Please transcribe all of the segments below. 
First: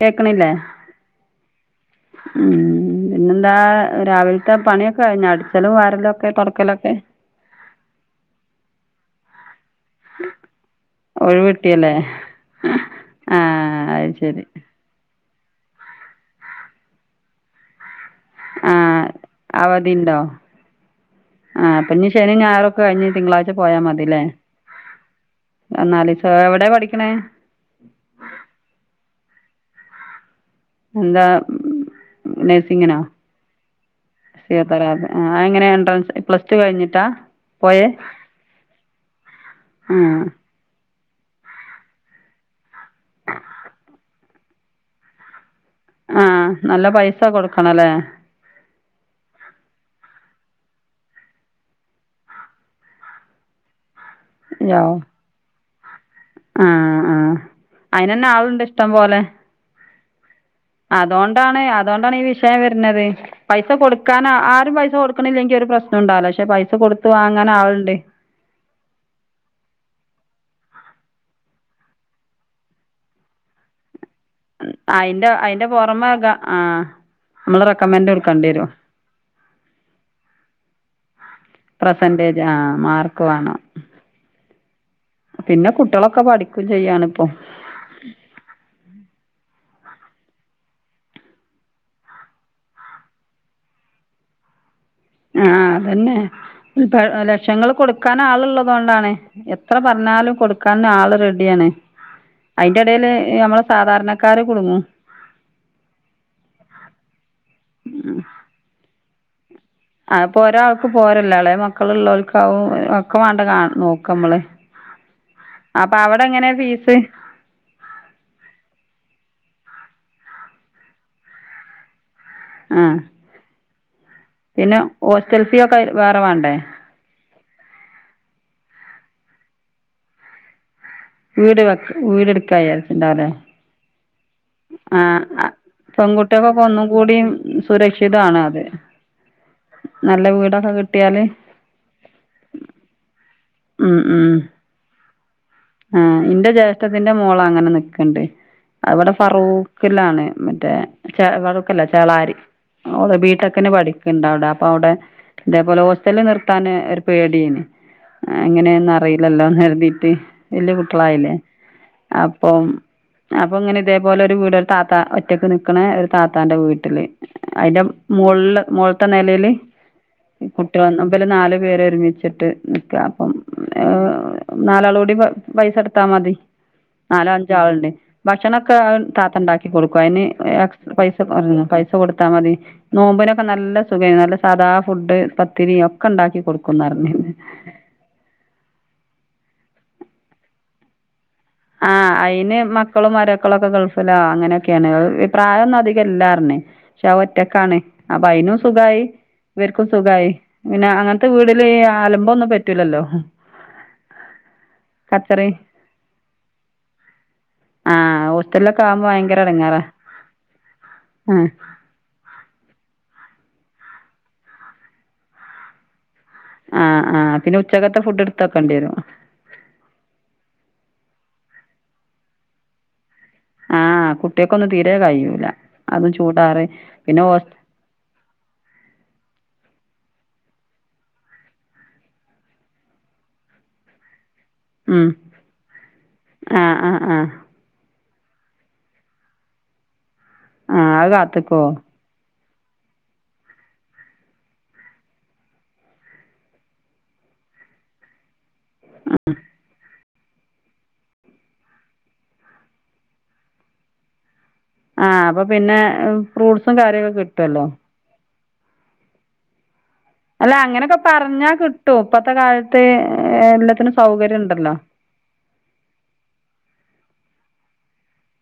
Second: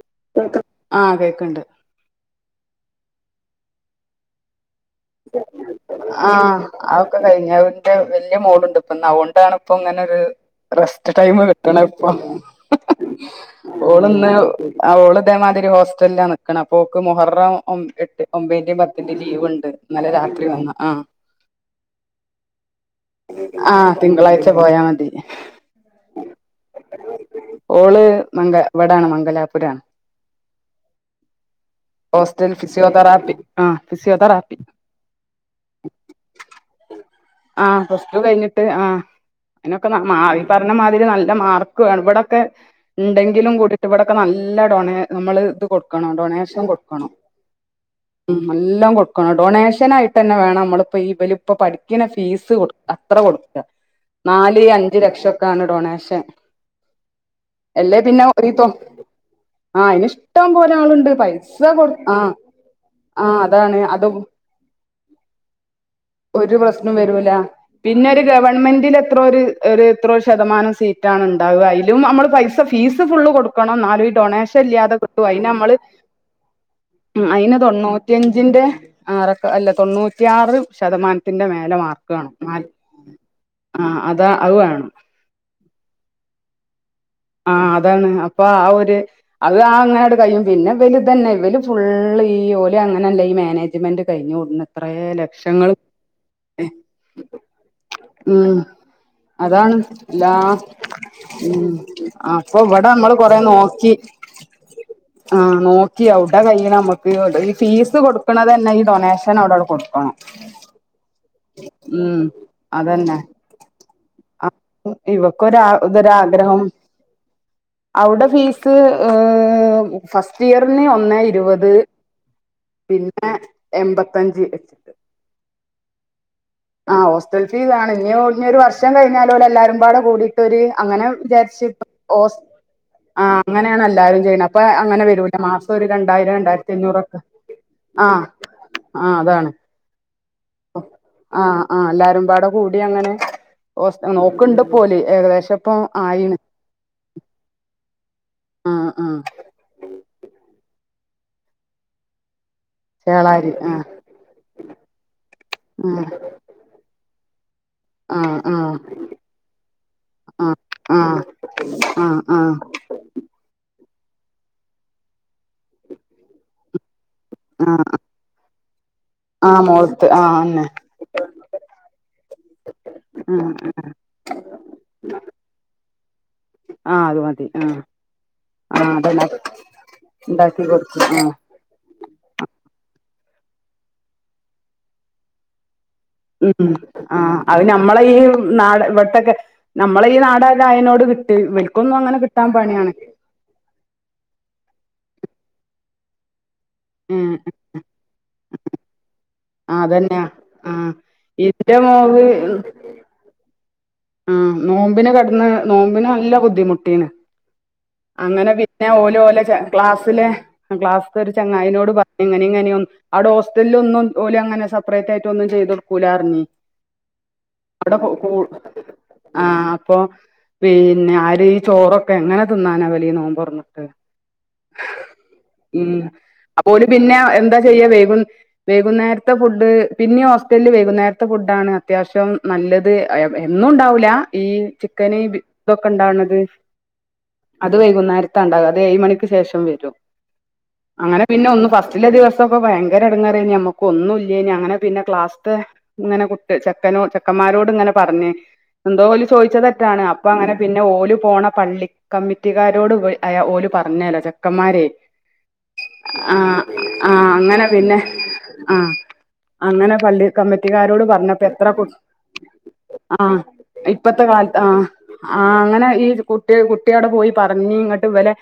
കേക്കണില്ലേ ആ കേക്കണ്ട്. ഉം പിന്നെന്താ രാവിലത്തെ പണിയൊക്കെ. കഴിഞ്ഞാ അടിച്ചലും വാരലും ഒക്കെ തുറക്കലൊക്കെ പ്പേ വലിയ മോളുണ്ട് ഇപ്പതുകൊണ്ടാണ് ഇപ്പൊ ഇങ്ങനെരു റെസ്റ്റ് ടൈം ഒഴിവ് കിട്ടണ കിട്ടിയല്ലേ ഇപ്പൊ ആഹ് ഓള് അത് ഇന്ന് ശരി ആ ഓള് അതേമാതിരി ഹോസ്റ്റലിലാ നിക്കണേ അപ്പോ ഓക്ക് മുഹറം ഓമ്പ് എട്ട് ഒമ്പതിന്റിം ആഹ് പത്തിന്റിം ലീവ്ണ്ട്. ന്നലെ രാത്രി വന്ന ആഹ് ആ ഇപ്പം ശനി ഞായറൊക്കെ കഴിഞ്ഞ് തിങ്കളാഴ്ച പോയാ ആഹ് മതില്ലേ?. തിങ്കളാഴ്ച പോയാ മതി എന്നാലി സ എവിടെയാ പഠിക്കണേ? ഓള് മംഗ ഇവിടാണ് മംഗലാപുരാണ്. എന്താ ഹോസ്റ്റൽഫിഷിയോ നഴ്സിങ്ങിനോ തറാപ്പി മ് ഫിസിയോ തെറാപ്പി ആന്ന് എങ്ങനെയാ എൻട്രൻസ് പ്ലസ് റ്റുകഴിഞ്ഞിട്ടാ ആഹ് പോയേ പ്ലസ് ടു കഴിഞ്ഞിട്ട് ആഹ് അതിനൊക്കെ നാ മാ ആഹ് ഇപ്പറിഞ്ഞ മാതി ആയിന് നല്ല മാർക്ക് വേണം ഇടെക്കെ ഉണ്ടെങ്കിലും കൂട്ടിട്ട് ഇവിടെക്കെ നല്ല ഡോണേ നമ്മള് ത് കൊടുക്കണം ആഹ് ഡൊണേഷം നല്ല കൊടുക്കണം പൈസ കൊടുക്കണല്ലേ ഉം നല്ലൊകൊടുക്കണം ഡോൺസ യായിട്ട് തന്നെ വേണം നമ്മളിപ്പോ ഇബ ലിപം പഠിക്കണ ഫീസ് കൊടുക്ക അത്ര കൊടുക്ക നാല് യോ അഞ്ച് ലക്ഷംക്കാണ് ഡൊണേഷൻ. ആഹ് ആഹ് അല്ലേ പിന്നെ അയിനന്നെ ആളുണ്ട് ഒരീത്തം ആ ഇപ്പ ശ അതൊണ്ടാണ് അതൊണ്ടാണ് ഈ ആഹ് വിഷയം വരുനത്. ആഹ് പൈസ അതാണ് അതും കൊടുക്കാന് ആരും പൈസ കൊടുക് ക്ക്ണില്ലെങ്കി ഒരു പ്ര ഒരു പ്രശ്നം വരൂല. പിന്നെ ഒരു ഗവൺമെന്റിൽ എത്രോരു ഒരു എത്രോ ശതമാനം സീറ്റാണ് ഉണ്ടാവുക. അതിലും നമ്മള് പൈസ ഫീസ് ഫുള്ള് കൊടുക്കണം ന്നാലും ഡൊണേഷൻ ഇല്ലാതെ അയിന്റെ കിട്ടും അയിന്റെ അയിനമ്മള് പുറമെ ഗ ആഹ് മ് അയിന് നമ്മള് റെക്കമെന്റ് കൊടുക്കേണ്ടി തൊണ്ണൂറ്റിയഞ്ചിന്റെ വരും ആറക്കെ അല്ല തൊണ്ണൂറ്റിയാറ് ശതമാനം. ത്തിന്റെ മേലെ മാർക്ക് വേണം പെർസെന്റേജ് ആഹ് മാർക്ക് വേണം ആ അത അത് വേണം പിന്നെ കുട്ടികളൊക്കെ പഠിക്കും ചെയ്യാണിപ്പോ ആഹ് അതാണ് അപ്പ ആ ഒര്.. അത് ആ അങ്ങട് കഴിയും പിന്നെ പിന്നെ തന്നെ ഇവല് ഫുള്ള് ഈ ഓലെ അങ്ങനെല്ല ഈ മാനേജ്മെന്റ് കഴിഞ്ഞു.. ഒന്നെത്രേലെ ആഹ് അതന്നെ ത ലക്ഷങ്ങള് കൊടുക്കാൻ ഉം ആൾള്ളതുകൊണ്ടാണ്. അതാണ് എത്ര എല്ലാ പറഞ്ഞാലും കൊടുക്കാൻ ആള് റെഡി ആ ഉം യാണ് അപ്പൊ ഇവിടെ അയിന്റെടേല് നമ്മള് കൊറെ നമ്മളെ നോക്കി സാധാരണക്കാര് കുടുങ്ങും ആഹ് നോക്കിയവിടെ കയ്യിണമ്മക്ക് ഈ ഫീസ് കൊടുക്കണതന്നെ ഈ ഡൊണേഷൻ അവിടട് കൊടുക്കും ആപ്പോ ഒരാൾക്ക് പോരല്ലോ? എളെ മക്കള് ഉം ഇള്ളോൽക്കാവും അതന്നെ ഒക്കെ വേണ്ട കാ നോക്ക നമ്മള് ഇവക്കൊരാ അപ്പൊ അവിടെ എങ്ങനെ ഇതൊരാഗ്രഹം ഫീസ് അവിടെ ഫീസ് ഏ ഫസ്റ്റ് ഇയറിന് ഒന്നേ ഇരുപത് ആഹ് പിന്നെ എൺമ്പത്തഞ്ച് പിന്നെ വച്ചിട്ട് ഹോസ്റ്റൽ ഫീ ഒക്കെ വേറെ വാണ്ടേ ആഹ് ഹോസ്റ്റൽ ഫീസാണ് ഇഞ്ഞി ഇഞ്ഞൊരു വർഷം കഴിഞ്ഞാല് ഓലെല്ലാരുംമ്പാടെ കൂടീട്ടൊരി അങ്ങനെ വീട് വിചാരിച്ച് വെക്ക വീട് എടുക്കാ ആ വിചാരിച്ചിണ്ടാവുല്ലേ [unintelligible] അങ്ങനെയാണ് എല്ലാരും ചെയ്യുന്നത് അപ്പോ അങ്ങനെ വരൂല ആഹ് മാസ രണ്ടായിരം പെൺകുട്ടികൾക്കൊക്കെ രണ്ടായിരത്തി ഒന്നും അഞ്ഞൂറൊക്കെ കൂടിയും ആഹ് സുരക്ഷിതാണ് അത് ആ അതാണ് നല്ല വീടൊക്കെ കിട്ടിയാല് ആഹ് ആഹ് എല്ലാരുമ്പാടെ കൂടി അങ്ങനെ ഉം ഉം നോക്കണ്ടപ്പോല് ഏകദേശം ഇപ്പൊ ആഹ് ആയിണ് ഇന്റെ ജ്യേഷ്ഠത്തിന്റെ മോള് അങ്ങനെ നിക്ക്ണ്ട് ആ ആ അവിടെ ഫറൂകിലാണ് മറ്റേ ഫാറൂക്കല്ല ചെളാരി ഓൾ ചേളാരി ബിടെക്കിന് ആ പഠിക്കിണ്ട് അവിടെ അപ്പൊ അവിടെ ഇതേപോലെ ആ ഹോസ്റ്റലിൽ നിർത്താൻഒര് പേടിയ്നിം ആ ആ അങ്ങനെന്നും അറീല്ലല്ലോന്ന് കരതീട്ട് വല്യ ആ കുട്ടളായില്ലേ ആ ആ അപ്പം അപ്പൊ അങ്ങനെ ഇതേപോലെ ഒരു വീട് ഒരു താത്ത ഒറ്റക്ക് നിക്കണേ ഒരു താത്താന്റെ വീട്ടില് ആ അതിന്റെ മോള് തെ നെലേൽ ആ മോള്ത്ത് ആ അന്നെ കുട്ടേൾ ഇവര് നാല്പേര് ഒരുമിച്ചിട്ട് നിക്ക അപ്പം ആ ആ നാലാളൂടി പൈസെടുത്താ മതി ആ അത് നാലോ മതി അഞ്ചോ ആ ആളുണ്ട് ഭക്ഷണൊക്കെ ആഹ് അതന്നെ താത്ത ഉണ്ടാക്കി കൊടുക്കും അതിന് ഉണ്ടാക്കി കൊടുക്കും പൈസ ആഹ് പൈസ കൊട് കൊടുത്താമതി നോമ്പിനൊക്കെ നല്ല സഖയ്നു നല്ല സാദാ ഫുഡ് പത്തിരി ഒ ഉം ആ അത് നമമ്മളെ ഈ നാ ഇവ്ട്ത്തൊക്കെ നമ്മളെ ഈ നാടായിനെകൊണ്ട് കിട്ട ആ അയിന് മക്കളും മരിക്കളും ഒക്കെ ഗൾഫിലാ അങ്ങനെയൊക്കെയാണ് പ്രായൊന്നും അധികം ഇല്ലാർഞ് പക്ഷെ അത് ഉം ഒറ്റക്കാണ് അപ്പൊ അയിനും സുഖായി ഇവർക്കും അതന്നെയാ സുഖായി പിന്നെ ആഹ് അങ്ങനത്തെ വീടില് ഈ ഇന്റെ അലമ്പൊന്നും പറ്റൂലല്ലോ മ്മ് നോമ്പിന് ഖത്തറ് കെടന്ന് നോമ്പിനല്ല ബുന്ധിമുട്ടായിനിം ആഹ് അങ്ങനെ ഹോസ്റ്റലിലൊക്കെ പിന്നെ ആവുമ്പോ ഓൽ ഭയങ്കര ഓലെ ചെ എടങ്ങേറാ ക്ലാസ്സിലെ ക്ലാസ്ത്തെ ഒരു ആഹ് ചെങ്ങായിനോട് പറഞ് ഇങ്ങനെ ഇങ്ങനെയൊന്ന് അവിടെ ഹോസ്റ്റലൊന്നും ഓലങ്ങനെ സപറേറ്റായിട്ട് ഒന്നും ചെയ്ത് കൊടുക്കൂലാ പറഞ്ഞ് ആ ആ പിന്നെ ഉച്ചക്കത്തെ ഫുഡ് ഇട്തെക്കേണ്ടിവരും ആഹ അപ്പൊ പിന്നെ ആര് ഈ ചോറൊക്കെ എങ്ങനെ തിന്നാനാ ഇവലീ നോമ്പറന്നിട്ട് ആഹ് കുട്ടികക്കൊന്നും തീരെ കഴിയൂല ഉം അതും ചൂടാറി അപ്പോൽ പിന്നെ ഹോസ് എന്താ ചെയ്യാ വൈകും വൈകുന്നേ നേരത്തെ ഫുഡ് പിന്നിം ഹോസ്റ്റൽ വൈകുന്നേരത്തെ ഫുഡാണ് അത്യാവശ്യം നല്ലത് ആ എന്നുണ്ടാവൂല ഈ ഉം ചിക്കന്, ബി തൊക്കെ ണ്ടാണത് ആഹ് ആഹ് ആഹ് അത് വൈകുന്നേര ത്താണ്ടാവ അത് ഏഴ് മണിക്ക് ശേഷം വരും. ആഹ് അത് അങ്ങനെ പിന്നെ കാത്ത്ക്കോ ഒന്ന് ഫസ്റ്റിലെ ദിവസ പ്പപ്പോ ഭയങ്കരെടങ്ങേറായിനിം നമ്മക്കും ഒന്നുല്ല്യനിം അങ്ങനെ പിന്നെ ക്‌ളാസ്സ്തേ ഇങ്ങനെ കുട്ടി ചെക്കനോ ചെക്ക മാരോടിങ്ങനെ പറഞ്ഞ് ന്തോഓല് ചോയ്ച തെറ്റാണ് അപ്പങ്ങനെ പിന്നെ ഓല് പോണ പള്ളി കമ്മിറ്റിക്കാരോട് എവൽ ഓല് പറഞ്ഞേലോ ചെ ക്കന്മാരെ ആഹ് അപ്പൊ പിന്നെ ആ ഫ്രൂട്ട്സും ആ കാര്യൊക്കെ അങ്ങനെ കിട്ടുവല്ലോ പിന്നെ ആഹ് അങ്ങനെ പള്ളി അല്ല അങ്ങനൊക്കെ കമ്മിറ്റിക്കാരോട് പറഞ്ഞപ്പോ പറഞ്ഞാ എത്ര കു കിട്ടും ഇപ്പത്തെ കാലത്ത് ആ എല്ലാത്തിനും ഇപ്പത്തെ സൗകര്യം കാലത്ത് ആ ഉണ്ടല്ലോ ആ അങ്ങനെ ഈ കുട്ടി കുട്ടി അവിടെ പോയി പറഞ്ഞ് ഇങ്ങട്ട് ഇവലെ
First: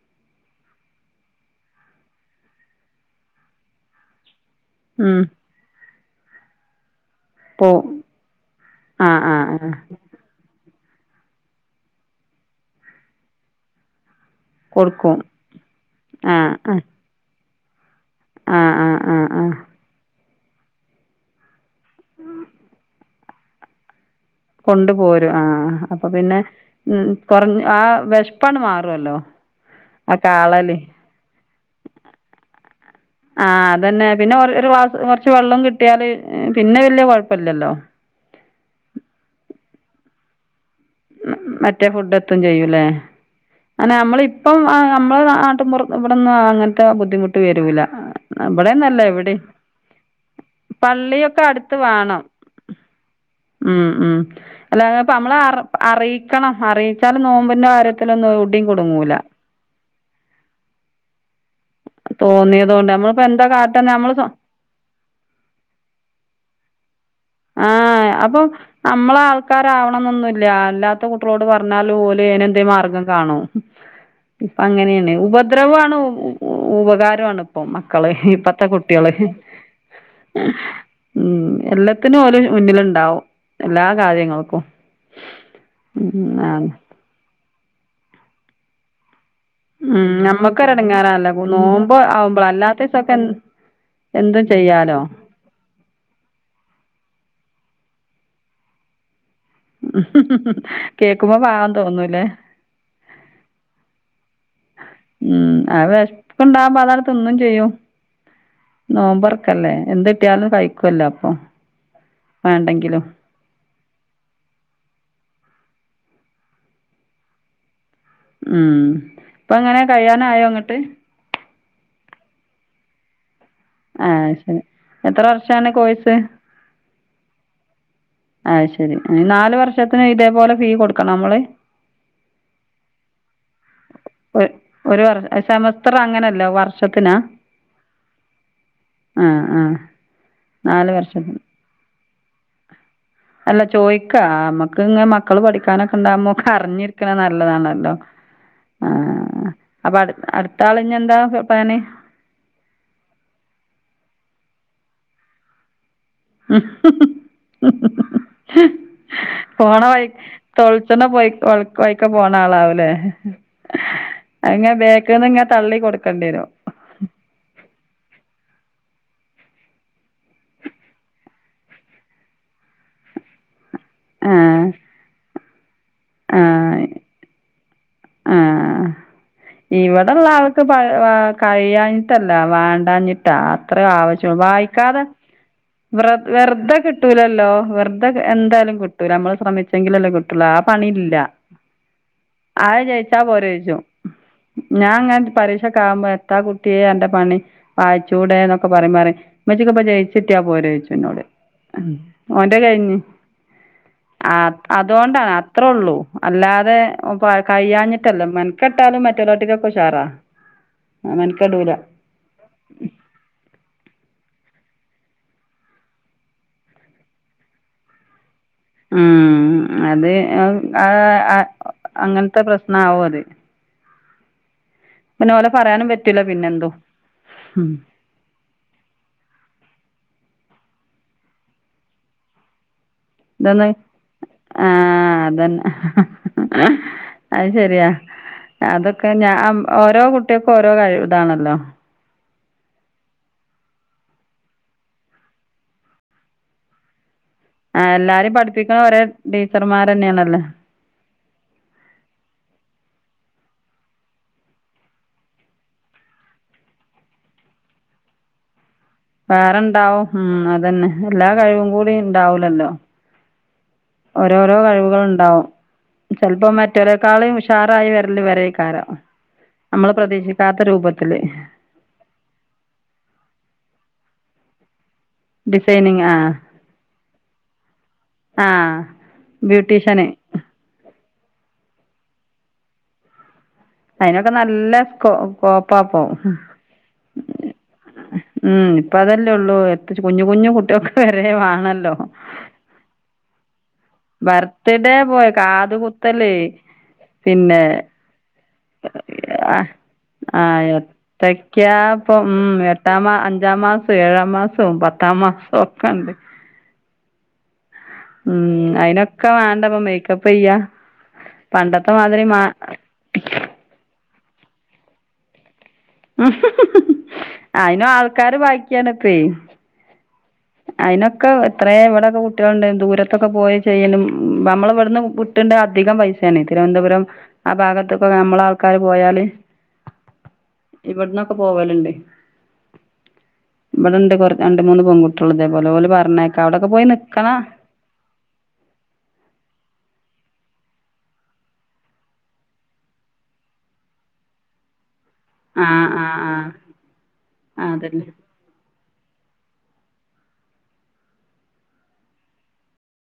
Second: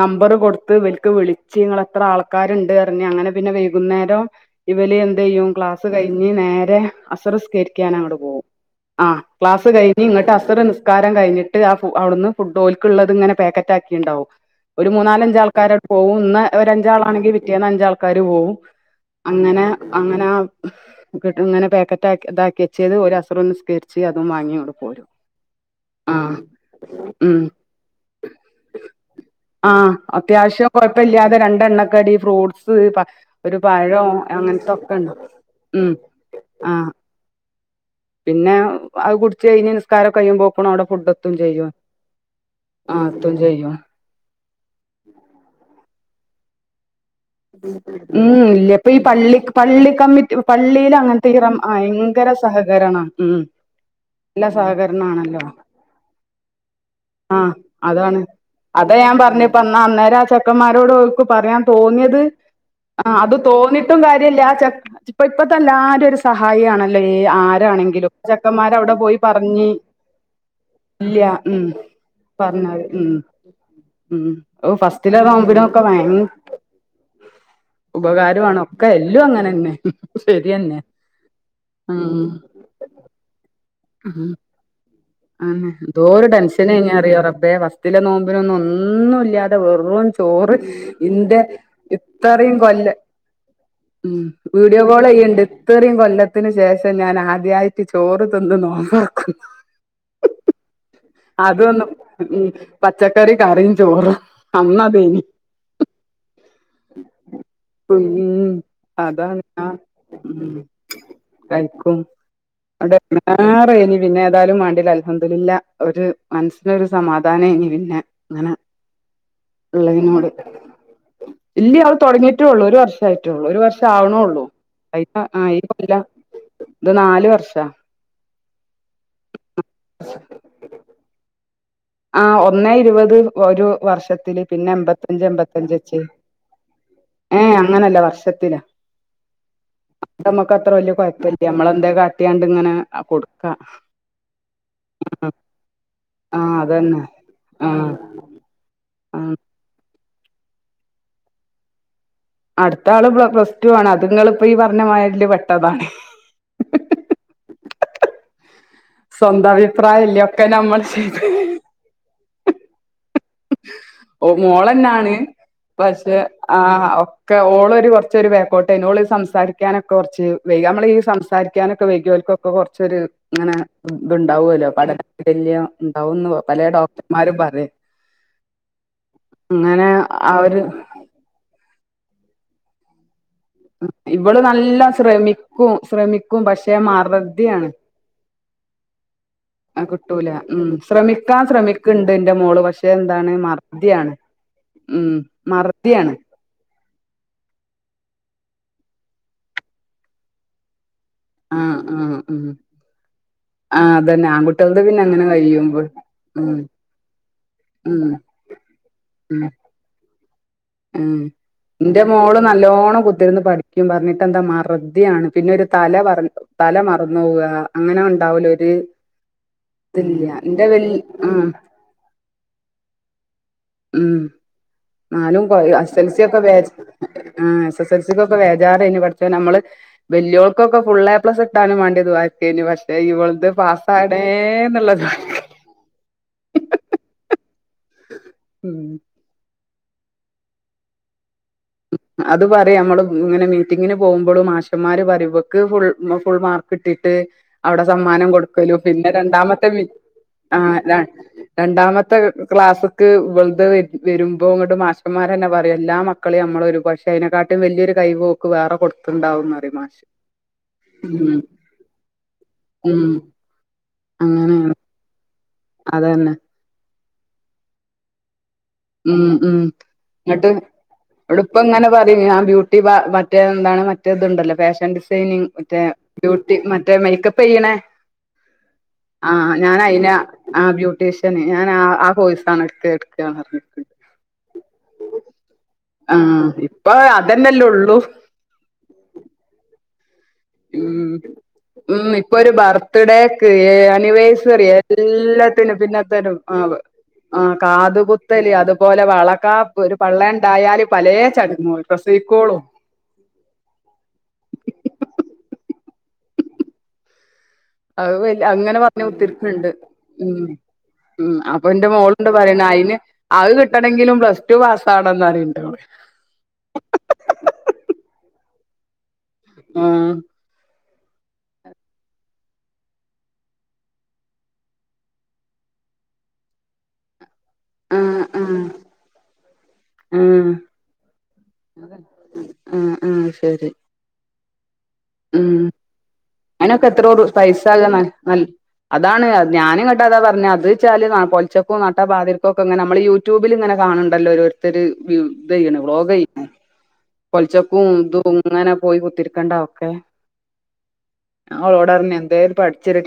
നമ്പർ കൊടുത്ത് ഇവൽക്ക് വിളിച്ച് ഇങ്ങൾ എത്ര ആൾക്കാരുണ്ട്ന്ന്പറഞ്ഞ് അങ്ങനെ പിന്നെ വൈകുന്നേരം ഇവൽ ഉം എന്തെയ്യും ക്ലാസ് കഴിഞ്ഞ് നേരെ അസർ പോവും നിസ്കരിക്കാൻ അങ്ങട്ട് പോകും ആ ആഹ് ആഹ് ക്ലാസ് ആഹ് കഴിഞ്ഞ് ഇങ്ങട്ട് അസ റ് നിസ്കാരം കഴിഞ്ഞിട്ട് അവിടുന്ന് ഫുഡ് ഓൽക്കുള്ളത് ഇങ്ങനെ പാക്കറ്റാക്കിണ്ടാവും ഒരു കൊടുക്കും മൂന്നാലഞ്ച് ആൾക്കാര ട് പോകും ഇന്ന് ആഹ് ഒരു ആഹ് അഞ്ചാളാണെങ്കി പിറ്റേന്ന് അഞ്ചാൾ ക്കാരുപോവും ആഹ് ആഹ് ആഹ് ആഹ് അങ്ങനെ അങ്ങനെ ആ [unintelligible] പാകറ്റാക്കി താക്കിവെച്ചത് ഓല് അസറും നിസ്കരിച്ച് അതും വാങ്ങി ഇങ്ങട് കൊണ്ടു പോരും ആഹ്, അപ്പൊ ആഹ് പിന്നെ ഉം കൊറഞ്ഞ ആ വിശപ്പട് മാറോ ലോ ആഹ് അത്യാവശ്യം കൊഴപ്പല്ല്യാതെ രണ്ട് എണ്ണക്കടി ഫ്രൂട്ട്സ് സ് പ ഒരു ആഹ് അതന്നെ പഴം പിന്നെ ഒര് ഒരു ഗ്ലാസ് അങ്ങൻത്തൊക്കെ ഉണ്ട് കൊറച്ച് വെള്ളം ഉം കിട്ടിയാല് പിന്നെ ആഹ് വല്യ കൊഴപ്പല്ലല്ലോ പിന്നെ അത് കുടിച്ച് കഴിഞ്ഞ് നിസ്കാരം കഴിയുമ്പോ ഉം മറ്റേ ഫുഡെത്തും ചെയ്യു ലേ ആഹ് എത്തും ചെയ്യും അനാ അമ്മളിപ്പം ആ നമ്മള നാട്ട്മ്പൊറം ഇവടൊന്ന് അങ്ങനത്തെ ബുദ്ധ് ഉം ഇല്ല്യ ഇപ്പ ഈ എവിടിം പള്ളിക്ക് പള്ളി കമ്മിറ്റ് പള്ളീല് അങ്ങൻത്തെ ഈ പള്ളിയൊക്കെ റം അടുത്ത് വേണം അയങ്ക ര സഹകരണാ ഉം ഉം ഉം നല്ല അല്ലാതപ്പം അമ്മള സഹകരണാണല്ലോ അർ അറിയിക്കണം അറിയി ആഹ് അതാണ് അതെ ഞാൻ പറഞ്ഞപ്പം അന്നാ അന്നേരാ ചെക്കമ്മാരോട് ഓൽക്ക് പറയാൻ തോന്നിയത് തോന്നിയതോണ്ട് ആഹ് നമ്മളിപ്പോ അത് എന്താ കാട്ടന്നെ തോന്നീട്ടും നമ്മള് സ്വ കാര്യല്ലാ ആ ചെക്ക് ഇപ്പ ഇപ്പത്ത എല്ലാരും ഒരു സഹായിയാണ ആഹ് അപ്പൊ അവിടെ നമ്മള പോയി പറഞ്ഞ് ആൾക്കാരാവണംന്നൊന്നുല്ല്യാ അല്ലാത്ത ഇല്ല കുട്ട്യളോട് ഉം പറഞ്ഞാലും ഓൽ പേനന്തേ പറഞ്ഞത് മാർഗം ഉം കാണും ഉം ഓ ഇപ്പങ്ങനേണ് ഫസ്റ്റിലെ നോമ്പിനൊക്കെ ഉപദ്രവാണ് ഭയ ഉ ഉ ഉ ഉ ഉപകാരുംആണ് ഇപ്പൊ മക്കള് ഉപകാരമാണ് ഇപ്പത്തെ ഒക്കെ കുട്ടി എല്ലും അങ്ങനന്നെ ശരിയന്നെ ഉം എല്ലത്തിനും ഉം ഓല് മുന്നില്ണ്ടാവും എല്ലാ ഉം കാര്യങ്ങൾക്കും ആന്നെ എന്തോരു ഉം ആണ് ടെൻഷനേനിന്നറിയോ റബ്ബേ ഫസ്റ്റിലെ നോമ്പിനൊന്നും ഒന്നുല്ല്യാ തെ വെറൂം ഉം ചോറ് ഞമ്മക്കൊരു എടങ്ങേറാല്ലേ ഇന്റെ നോമ്പ് ആവുമ്പളാ ഇത്തറീം കൊല്ല അല്ലാത്തീസൊക്കെ ഉം എന്തും വീഡിയോ ചെയ്യാലോ കോളെയ്യണ്ട് ഇത്തറീം കൊല്ലത്തിന് ശേഷം ഞാനാദ് ദ്യായിട്ട് ചോറ് തിന്ന് നോമ്പൊറക്കുന്നു കേക്കുമ്പോ പാവം അതൊന്ന് തോന്നൂലേ ഉം പച്ചക്കറി കറീം ചോറും അന്നതേനി ഉം അഅ് വെശപ്പ്ണ്ടാവുമ്പ അതാണ്ട് തിന്നും ചെയ്യും ഉം അതാണ് ആ നോമ്പൊറക്കല്ലേ എന്ത് കിട്ടിയാലും കഴിക്കുവല്ലോ അപ്പൊ വേണ്ടെങ്കിലും [unintelligible] പിന്നേതായാലും മാണ്ടില്ല അൽഹം ദുലില്ല ഒരു മനസ്സിനൊരു സമാധാനേയ്നി പിന്നെ അങ്ങനെ ഉം ഇപ്പങ്ങനെ ഇള്ളയിനോട് കഴിയാനായോ ഇങ്ങട്ട് ഇല്ല്യ അത് തൊടങ്ങീ റ്റൊള്ളൂ ഒരു വർഷം ആയിറ്റൊള്ളൂ ഒരു വർഷം ആവണോ ആഹ് ഒള്ളൂ ശരി എത്ര വർഷാണ് കോഴ്സ് [unintelligible] ഇത് നാലു വർഷാ അഅ് ശരി നാലു വർഷത്തിനും ഇതേപോലെ ഫീ കൊടുക്കണൊ അമ്മള് ആഹ് ഒന്നേ ഇരുവത് ഒരു വർഷത്തില് ഒ പിന്നെ ഒരു വർ എമ്പത്തഞ്ച് എമ്പത്തഞ്ച് സെമസ്റ്റർ വെച്ച് അങ്ങനല്ല വർഷത്തിനാ ഏഹ് അങ്ങനല്ല വർഷത് ത്തിലാ. ആഹ് ആഹ് [unintelligible] നമ്മക്കത്ര നാല് വല്യ വർഷത്തിന് കൊഴപ്പല്ല്യ. നമ്മളെന്തേ കാട്ടിയാണ്ടിങ്ങനെ അല്ല ചോയിക്കാ. മ്മക്കിങ്ങനെ മക്കള് പഠിക്കാനൊക്കെ ആ ഇണ്ടാവുമ്പോക്കെറി അതന്നെ ഞ്ഞിരിക്കണ ആ നല്ലതാണല്ലോ. ആ ആഹ് അപ്പ അടുത്ത് അടുത്താളിഞ്ഞിയെന്താ പ്ലാന്? അടുത്താള് പ്ല പ്ലസ് ടു ആണ്. അത്ങ്ങളീപ്പറഞ്ഞ മാരില് പെട്ടതാണേ. സ്വന്തം പോണവഴി അഭിപ്രായല്ലേ ഒക്കെ നമ്മൾ തൊളിച്ചണ്ണ പോയി ചെയ്ത് [unintelligible] വഴിക്ക് പോണാളാവൂലേ? അയിങ്ങെന ബേക്ക്ന്നിങ്ങാട്ട പക്ഷേ ആഹ് ഒക്കെ ഓളൊരു കൊറച്ചൊരു ബേക്കോട്ടായ്നു. ഓള് സംസാരിക്കാനൊക്കെ കൊറച്ച് വെയ്ക. നമ്മള് ഈ സംസാരിക്കാനൊക്കെ വൈകിയോൽക്കൊക്ക കൊറച്ചൊരു ഇങ്ങനെ ആഹ് തുണ്ടാവുവല്ലോ. പഠന വൈകല്യം ഇണ്ടാവുന്ന് പലേ ആഹ് ഡോക്ടർമാരും പറയും. ആഹ് അങ്ങനെ ഇവിടൊള്ള ആൾക്ക് അവര് പഴ്, ആഹ് കഴിയാഞ്ഞി ട്ടല്ല. വാണ്ടാഞ്ഞിട് ട്ടാ. അത്രേ ആവശ്യം ഇവള് നല്ല വായിക്കാതെ ശ്രമിക്കും വ്രത് ശ്രമിക്കും വെർതെ പക്ഷെ കിട്ടൂലല്ലോ മറതിയാണ് വെർതെ എന്തായാലും കിട്ടൂല. നമ്മള് ശ്രമിച്ചെങ്കിലല്ലേ കിട്ടൂല കിട്ടുള്ളൂ. ആ ഉം പണിയില്ല. ശ്രമിക്കാൻ ശ്രമിക്കണ്ട് എന്റെ മോള് അയ് പക്ഷെ ജയിച്ചാ എന്താണ് പോരേ ചോയ്ച്ചും. മറതിയാണ് ഞാൻ ഉം എങ്ങാൻ പരീക്ഷെക്കാവുമ്പ മറതിയാണ് എത്താ കുട്ടി ട്ടീ അന്റെ പണി വായിച്ചൂടേന്നൊക്ക പറയുമ്പറയും ഉമ്മച്ചിക്കിപ്പ ജയിച്ചിട്ടിയാ പോരേയ്ച്ചും. എന്നോട് ആ അഹ് ആ ഉം ഓന്റെ കഴിഞ്ഞ്. ആ അതന്നെ ആഹ് ആൺകുട്ടികൾത് പിന്നെ അങ്ങനെ അതോണ്ടാണ് അത്ര കഴിയുമ്പോ ഒള്ളൂ ഉം അല്ലാതെ ഒപ് പ ഉം കഴിയാഞ്ഞിട്ടല്ല മെൻക്കെട്ടാലും ഉം മറ്റോരാട്ടിലൊക്ക ഉഷാറാ. ഉം മെനക്കെടൂല ഇന്റ മോള് നല്ലോണം കുത്തിരുന്ന് പഠിക്കും പറഞ്ഞിട്ട് എന്താ മാർ ശ്രദ്ധയാണ്. പിന്നെ ഒരു തല പർ തല മറന്നോവ. അങ്ങനെ ഉണ്ടാവല് ഉം. അത് ആഹ് [unintelligible] അങ്ങനത്തെ പ്രശ്ണാവു അത്. ഉം. പിന്നെ നാലും ഓലെ കൊ പറയാനും എസ് എൽ സി പറ്റൂല ഒക്കെ ബാച് പിന്നെന്തും ആഹ് ഉം എസ് എസ് എൽ സി കൊക്കെ ബേജാറ് എയ്നു പട്ച്ചോ ഞമ്മള് വല്യോയോക് കൊക്ക് ഫുള്ള് എ പ്ലസ് കിട്ടാനും വേണ്ടി ദുആ ചെയ്യേനു. പക്ഷെ ഇവളത് ഇതൊന്ന്. പാസ്സാകണേ എന്നുള്ളത് ആഹ് അതന്നെ ശെരിയാ. ഉം അതൊക്കെ ഞാ ഓരോ കുട്ടികൾക്കും ഓരോ കഴി ഇതാണല്ലോ. അത് പറയാ അമ്മള് ഇങ്ങനെ മീറ്റിങ്ങിന് പോവുമ്പളും മാഷമാര് പറിം ഇവക്ക് ഫുൾ ഫുൾ മാർക്ക് കിട്ടിട്ട് അവിടെ ആഹ് സമ്മാനം എല്ലാരും പഠിപ്പിക്കണ കൊടുക്കലും ഒരേ പിന്നെ രണ്ടാമത്തെ മീ ടീച്ചർമാരന്നെയാണല്ലോ ആഹ് ര രണ്ടാമത്തെ ക്ലാസ് ക്ക് ഇവൾത് വരുമ്പോ ഇങ്ങട്ട് മാഷമാരന്നെ പറയും എല്ലാ മക് മക്കളിം അമ്മൾ ഒരു പക്ഷെ അയിനേകാട്ടിം വല്യയൊരു കഴിവ് ഓക്ക് വേറെ കൊടുക് വേറെണ്ടാവും. ഉം അതന്നെ എല്ലാ ഉം കഴിവും കൂടി ഉണ്ടാവൂലല്ലോ. ഉം ഓരോരോ അങ്ങനെയാണ് കഴിവുകൾ ഉണ്ടാവും. അതന്നെ. ഇവരേക്കാളീം ഉഷാറായി വര്ല്ല് ഇവരേ ഉം ഉം ങ്ങട്ട് രൂപത്തില് ഇവള് ഇപ്പങ്ങനെ പറിം ഞാൻ ബ്യൂട്ടി ബ മറ്റേ എന്താണ് മറ്റേതുണ്ടല്ലോ ഫാഷൻ ഡിസ ഡൈനി മറ്റേ ഡിസൈനിങ് ആഹ് ബ്യൂട്ടി മറ്റേ മേക്കപ്പ് ചെയ്യണേ ആഹ് ആ. ഞാൻ ബ്യൂട്ടീഷ്യന് അയിന ആ ബ്യൂട്ടീഷൻ ഞാൻ ആ കോയിസ് ആണ് എടുക്ക എടുക്ക ന്നർഞ്ഞ അയിതിനൊക്കെ നല്ല സ്കോ കോപ്പാ പോ. ആഹ് ഇപ്പൊ അതന്നെല്ലേ ഉള്ളൂ ഉം ഇപ്പൊ അതല്ലേ ഒള്ളൂ. കുഞ്ഞു കുഞ്ഞു കുട്ടിയാക്ക് ഉം വരെ വാണല്ലോ. ഉം ഇപ്പൊ ഒരു ബർത്ത്ഡേക്ക് ആനിവേഴ്സറി ബർത്ത്ഡേ പോയ കാത് എല്ലാത്തിനും പിന്നെ കുത്തല് തരും ആഹ് ആഹ് പിന്നെ കാത് കുത്തല് അതുപോലെ വളക്കാപ്പ് ഒരു പള്ള ആ ഉണ്ടായാല് പലേ യെത്തക്കയാ ചടങ്ങും ഇപ്പ ഉം. പ്രസവിക്കോളും എട്ടാ അഞ്ചാം മാസം ഏഴാം മാസവും പത്താം മാസം ഒക്കെണ്ട്. അത് വല് അങ്ങനെ പറഞ്ഞ അയിനൊക്കെ കുത്തിര്ക്ക്ണ്ട്. വേണ്ടപ്പ മേക്കപ്പ് ഉം. ചെയ്യാ ഉം. അപ്പൊ എന്റെ പണ്ടത്തെ മാതിരി മോള്ണ്ട് മാ പറയണു അതിന് അത് കിട്ടണെങ്കിലും പ്ലസ്ടു പാസ് ആവണംന്ന് പറയ്ണ്ട്. ഉം. ഉം. അയിനും ആൾക്കാര് ബാക്കിയാണ്പ്പേയ്. ആ. അതിനൊക്കെ എത്രയേ എവിടെയൊക്കെ കുട്ടികളുണ്ട്. ദൂരത്തൊക്കെ പോയി ചെയ്യലും. നമ്മളൾ ഇവിടുന്ന് വിട്ടിട്ട്ണ്ട് അധികം പൈസാണ്. തിരുവനന്തപുരം ആ ഭാഗത്തൊക്കെ ആഹ് നമ്മളെ ആൾക്കാര് പോയാല് ആ. ഇവിടന്നൊക്കെ പോവലുണ്ട് ആ ആ. ശരി. ഇവിടെണ്ട് കൊറ രണ്ട് മൂന്ന് പെൺുട്ടികള് ഇതേപോലെ ഓല് പറഞ്ഞ് അനൊക്കെ എത്ര പൈസ ആകും. അതാണ് ഞാനും ങ്ങട്ടതാ പറഞ്ഞ പർഞ്ഞെ അത് പൊൽച്ചക്കും നട്ട പാതിര്ക്കൊക്കെങ്ങനെ നമ്മള് യൂട്യൂബിൽ ങ്ങനെ കാണണ്ട ല്ലോ ഓരോരുത്തർ ഇത് ചെയ്യണ് ആഹ് ആഹ് വ്ലോകയ്യ്ണ്. ആഹ് പൊൽച്ചക്കും അതന്നെ ഇതും ഇങ്ങനെ പോയി കുത്തിരിക്കേണ്ടാവും ഞാൻ ഓളോടർഞ്ഞ് എന്തേലും പഠിച്ച് ഒര് ടീ